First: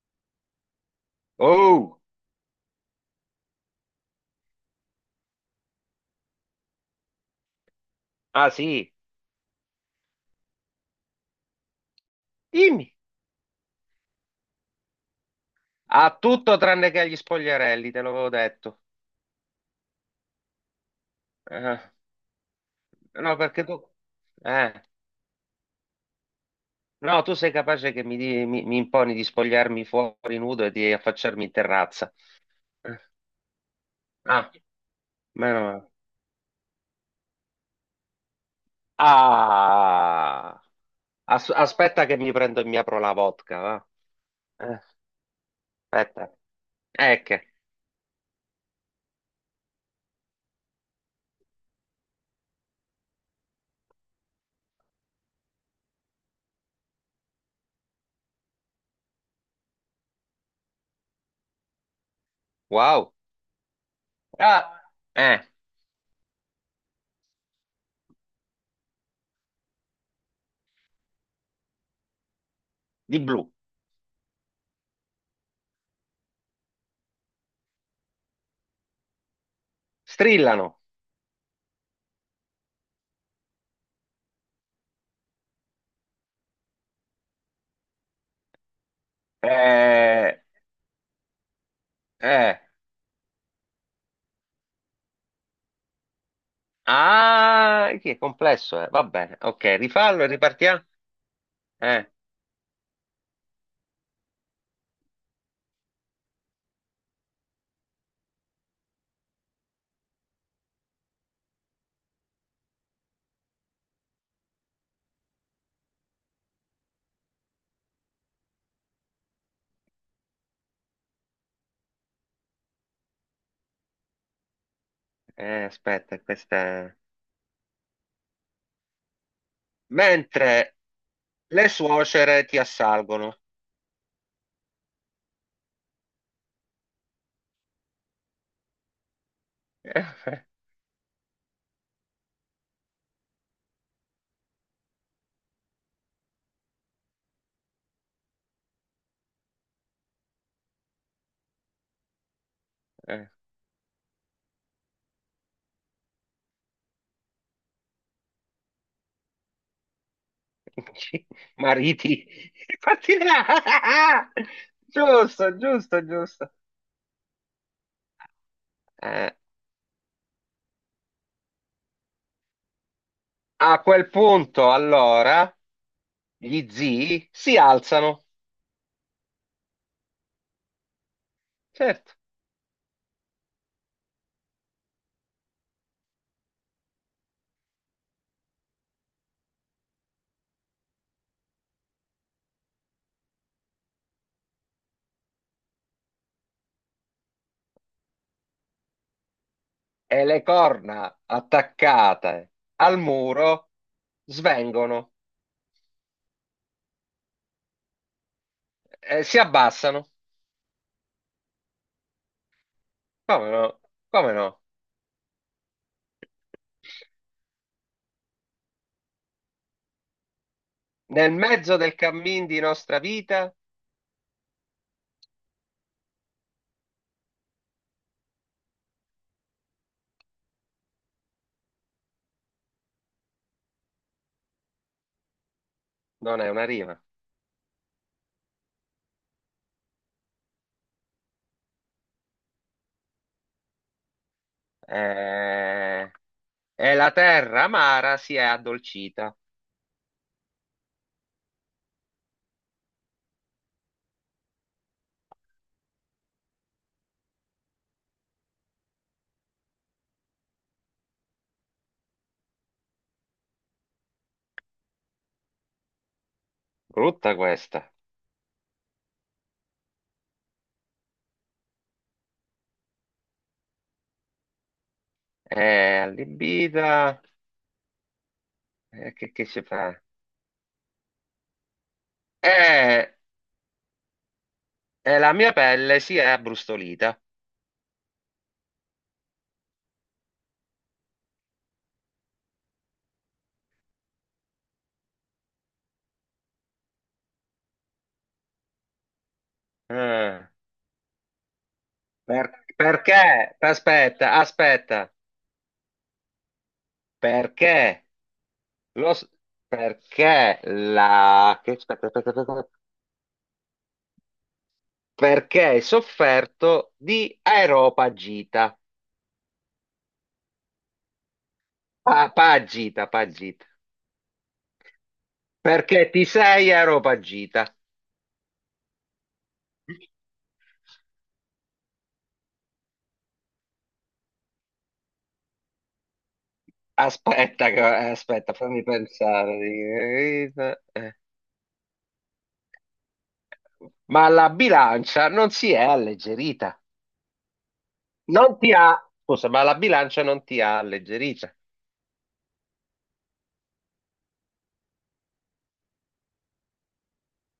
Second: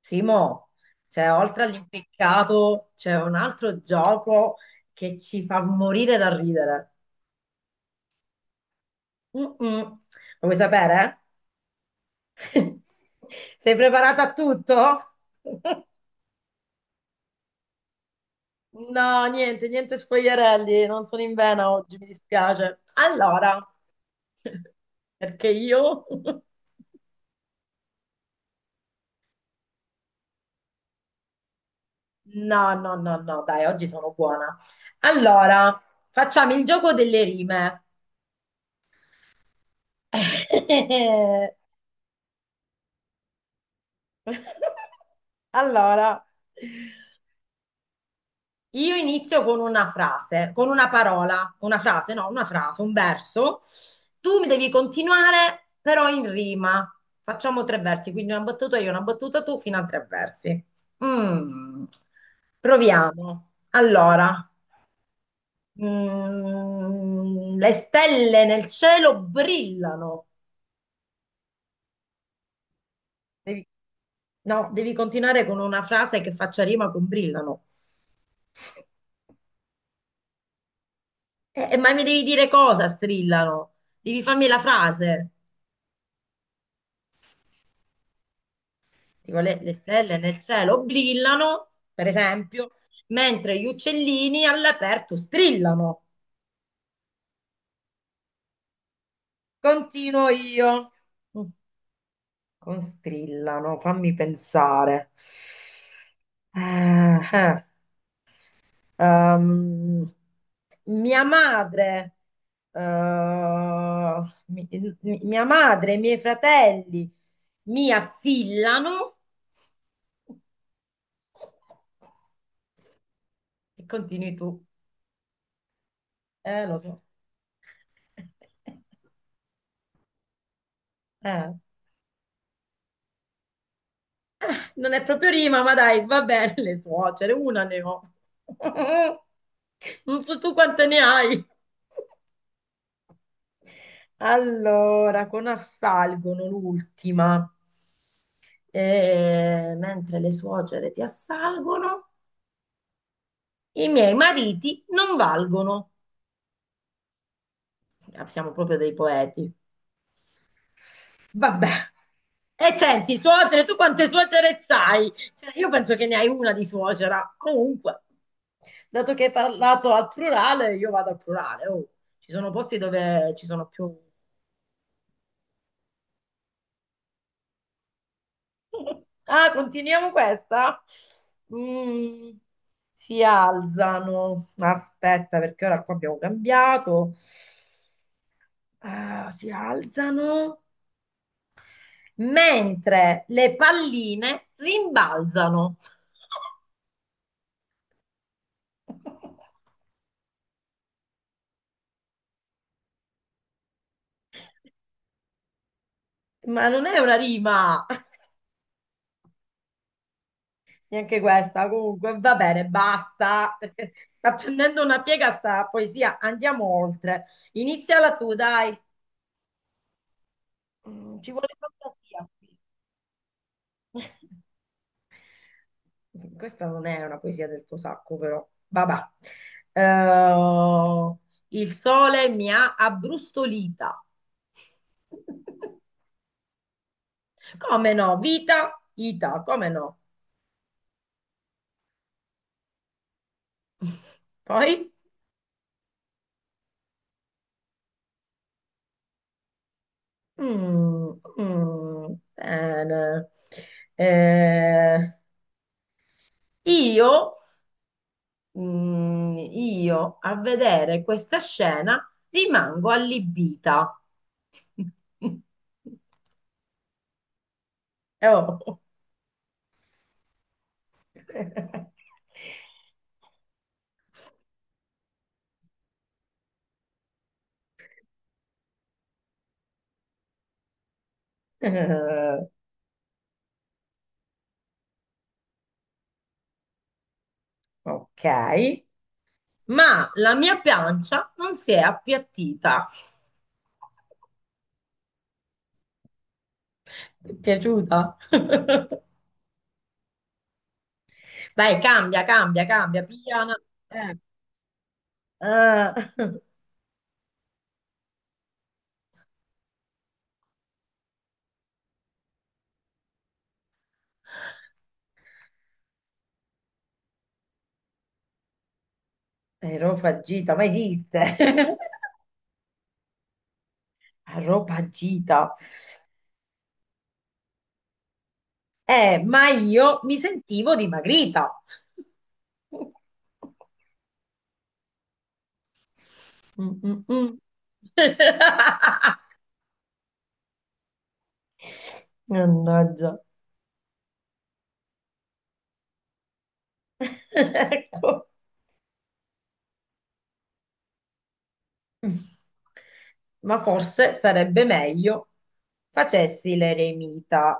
Simo, cioè, oltre Oh, all'impiccato c'è un altro gioco che ci fa morire da ridere. ah sì, Mm-mm. Lo vuoi sapere? dimmi. Sei preparata a tutto? Ha tutto tranne che agli spogliarelli, te l'avevo detto. No, niente, niente spogliarelli, non sono in vena Eh, oggi, mi dispiace. no, Allora, perché tu... Eh, perché io? no, tu sei capace che mi imponi di spogliarmi fuori nudo e di affacciarmi in terrazza. No, no, Eh, no, no, dai, oggi sono Ah, buona. meno Allora, male. facciamo il gioco delle rime. Ah, as- aspetta che mi prendo e mi apro la vodka, va? Eh, Allora, Aspetta. Ecco, io inizio con una frase, con una parola, una frase, no, una frase, un verso. Tu mi devi continuare, però in rima. Facciamo tre versi, quindi una battuta io, una battuta tu, fino a tre versi. Mm. wow. Proviamo. Allora, Ah, eh, le stelle nel cielo brillano. di blu. Devi- no, devi continuare con una frase che faccia rima con brillano. Strillano. Ma mi devi dire cosa strillano? Devi farmi la frase. Tipo le stelle nel Eh, cielo brillano, per eh. esempio, mentre gli uccellini all'aperto strillano. Ah, che è complesso, eh. Va bene, ok, rifallo e Continuo io. ripartiamo. Mm, Eh, Con strillano, fammi pensare. Eh, eh, ehm, mia madre, eh, mi- mia madre e i miei fratelli mi assillano. E continui tu. Aspetta, questa Lo è. so. Mentre Eh. le suocere ti assalgono. Non è proprio rima, ma dai, va bene, le suocere, una ne ho. Eh, Non so eh, tu quante ne hai. Allora, con assalgono l'ultima. Mentre le suocere ti assalgono, eh. i miei mariti non valgono. Ah, siamo proprio dei poeti. Vabbè. Mariti. E Parti senti, là. suocere, tu quante suocere c'hai? Giusto, Cioè, io penso giusto, che ne hai giusto. una di suocera. Comunque, dato che hai Eh, parlato al plurale, io vado al plurale. Oh. Ci sono posti dove ci sono a più. quel punto, allora, gli zii si alzano, Ah, continuiamo questa? certo, Mm, si alzano. Aspetta, perché ora qua abbiamo cambiato. Ah, si alzano mentre le palline rimbalzano. e le corna attaccate al muro svengono, Ma non è una rima, e si abbassano. neanche questa. Comunque, va bene, Come basta. no? Perché Come sta no? prendendo una piega sta poesia. Andiamo oltre. Iniziala tu, dai. Ci Nel vuole mezzo del fantasia. cammin di nostra vita. Qui. Questa non è una poesia del tuo sacco, però. Vabbè. Eh, il sole mi ha abbrustolita. Non è una rima. Come no? Vita, ita, come no? Poi? Eh, E la terra amara si è addolcita. Mm, mm, bene. Eh, io, io a vedere questa scena rimango allibita. Brutta questa. Oh. È allibita. Che si fa? Eh, Eh, E la mia pelle si è abbrustolita. ok, ma la mia pancia non si è appiattita. Ti è piaciuta? Eh, Vai, cambia, per- cambia, cambia, piano. perché? Eh. Aspetta, aspetta. eh. Perché? Lo, s- perché la. Che, aspetta, aspetta, aspetta. Perché hai sofferto di aeropagita. Aerofagita, ma esiste? Pagita, pagita. Aerofagita. Perché ti sei aeropagita. Ma io mi sentivo dimagrita. Mm, mm, mm. Aspetta, che- aspetta, fammi pensare. Mannaggia. Ma la bilancia non si è alleggerita. Ecco. Non ti ha. Scusa, ma la bilancia non ti ha alleggerita. Ma forse sarebbe meglio facessi l'eremita.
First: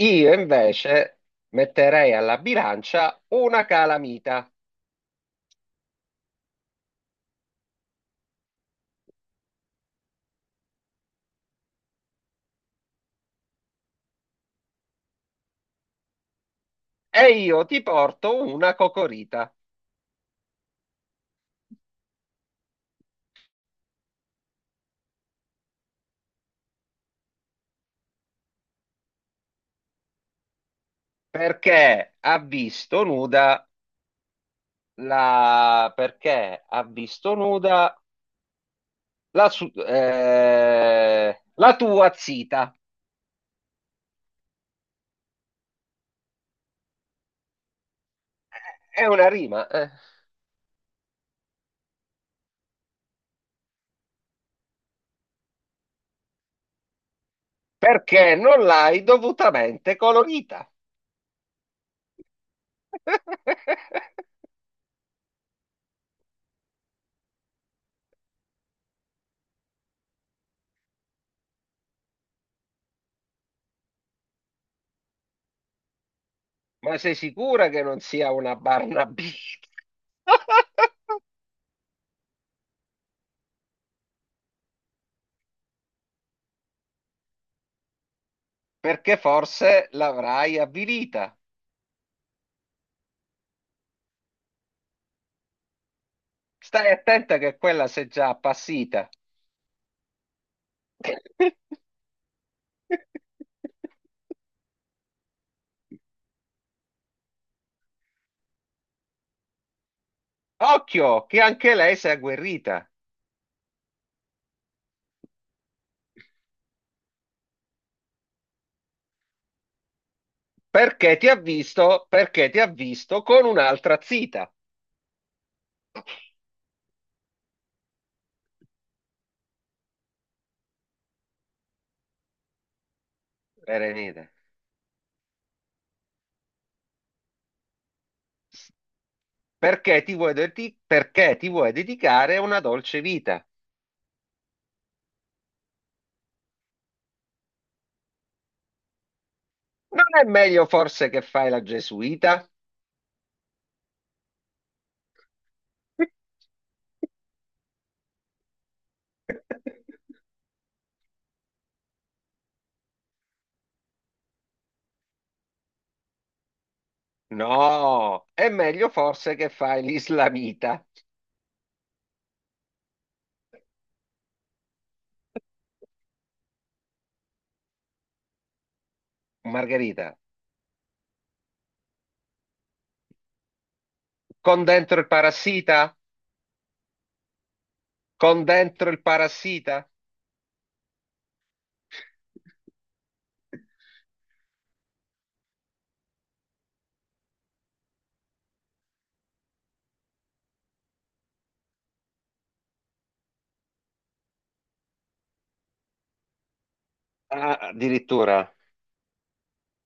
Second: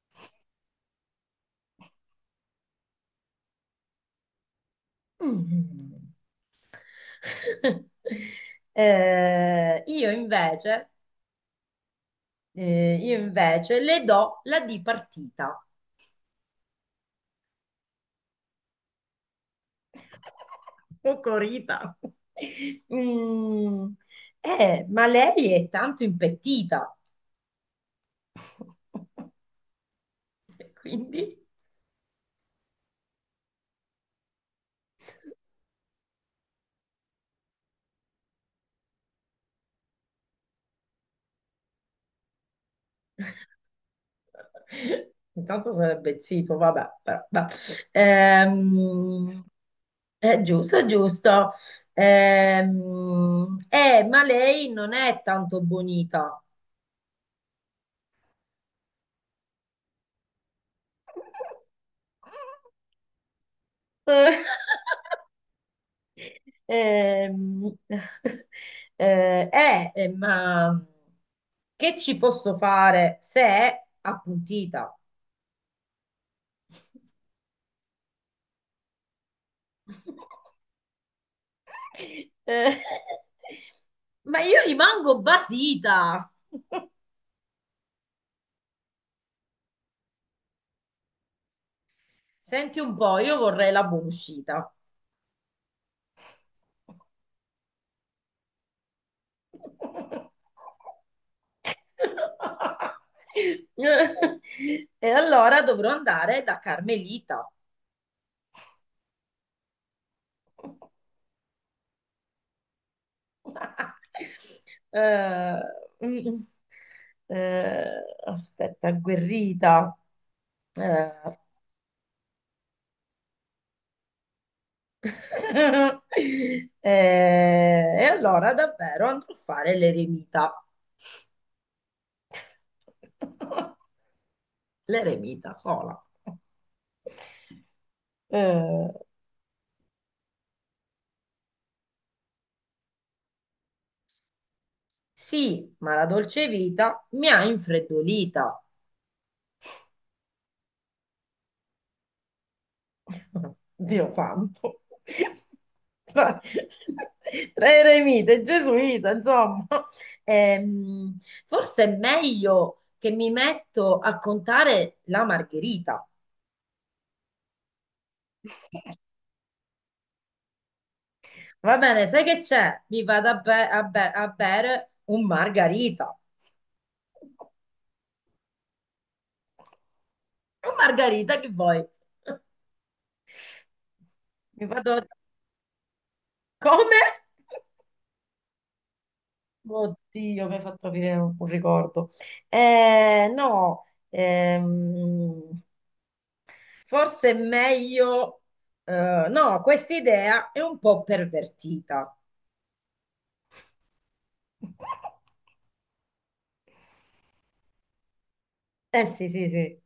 Io invece metterei alla bilancia una calamita Mm. Eh, io invece io invece le do la D partita. e io ti porto una cocorita. Cocorita. Mm. Ma lei è tanto impettita. Quindi, Perché ha visto nuda la. Perché ha visto nuda la tua zita. intanto sarebbe zitto, vabbè. Però, vabbè. È una Ehm, rima. Eh. è giusto, è giusto. Ma lei non è tanto bonita. Perché non l'hai dovutamente colorita. Ehm, ma che ci posso fare se è appuntita? Ma sei sicura che non sia una Barnaby? Eh, ma io rimango basita. Perché forse l'avrai avvilita. Senti un po', io vorrei la buona uscita. Stai attenta che quella sei già appassita. E allora dovrò andare da Carmelita. Occhio, che anche lei si è agguerrita, Eh, mm, mm. eh, aspetta, agguerrita. perché ti ha Eh, visto, perché ti ha visto con un'altra zita, e allora davvero andrò a fare l'eremita. Berenice. L'eremita sola. Eh, Perché ti vuoi dedicare a una dolce vita? sì, ma la dolce vita mi ha infreddolita. Non è meglio forse che fai la gesuita? Dio santo. Tra, tra eremita e gesuita, insomma. Ehm, forse è meglio che mi metto a contare la margherita. No, è meglio forse che fai l'islamita. Va bene, sai che c'è? Mi vado a bere un margarita. Margherita, Un margarita che vuoi? con Mi vado. dentro il parassita? Come? Con dentro il parassita? Oddio, mi hai fatto venire un ricordo. No, ehm, forse è meglio, no, questa idea è un po' pervertita. Ah, addirittura. Eh sì, sì, sì.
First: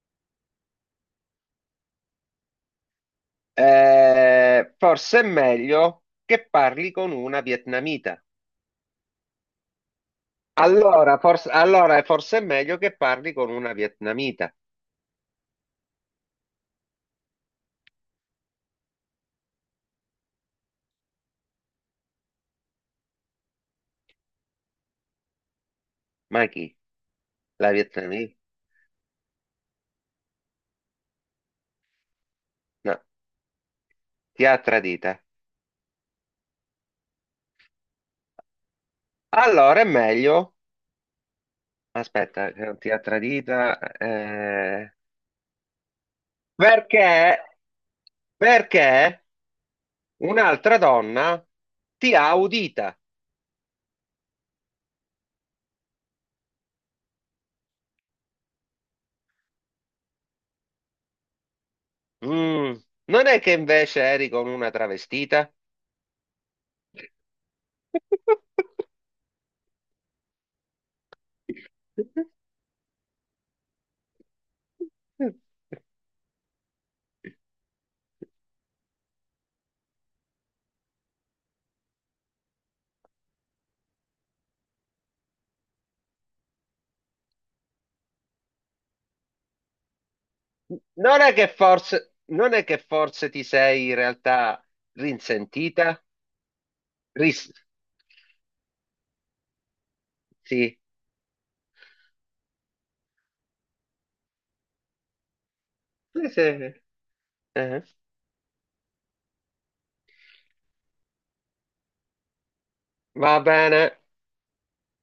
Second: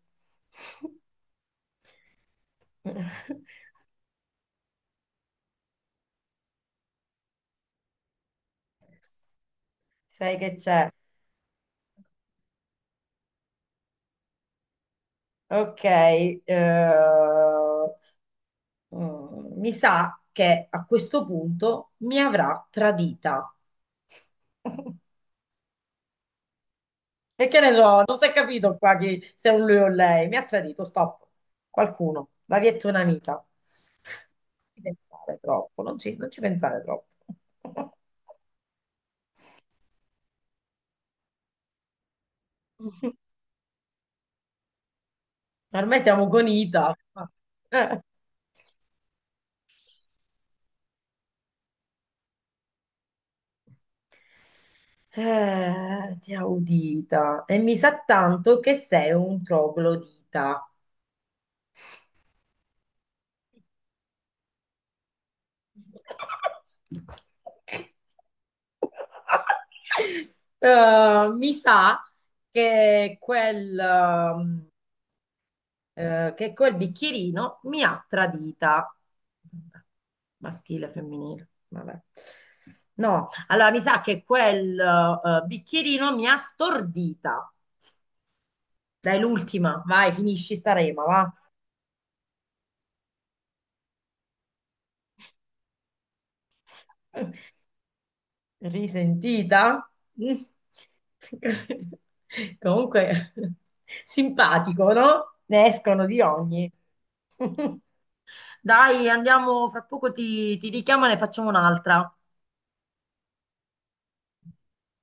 Forse è meglio che parli con una vietnamita. Sai che c'è? Allora, forse è meglio che parli con una vietnamita. Ok, mi sa che a questo punto mi avrà tradita. Ma chi? E che La ne so, non si è vietnamita? capito qua chi, se è un lui o lei. Mi ha tradito, stop. Qualcuno, la via è tua No, un'amica. Non ti ha ci tradita. pensare troppo, non ci pensare troppo. Allora è meglio. Aspetta, che non ti ha tradita. Ormai siamo con Ita. Perché? Eh, Perché un'altra donna ti ha udita. ti ha udita. E mi sa tanto che sei un troglodita. Mm, Non è che invece eri con una travestita? Mi sa che che quel bicchierino mi ha tradita. Vabbè, maschile, femminile, vabbè. No, allora mi sa che quel bicchierino mi ha stordita. Dai, l'ultima, vai, finisci sta rema, Non è va. che forse, non è che forse ti sei in realtà rinsentita? Ris- Risentita? Mm. sì. Comunque, simpatico, no? Ne escono di Sì, sì. ogni. Eh, Dai, andiamo, fra poco ti richiamo e ne facciamo un'altra. Va bene.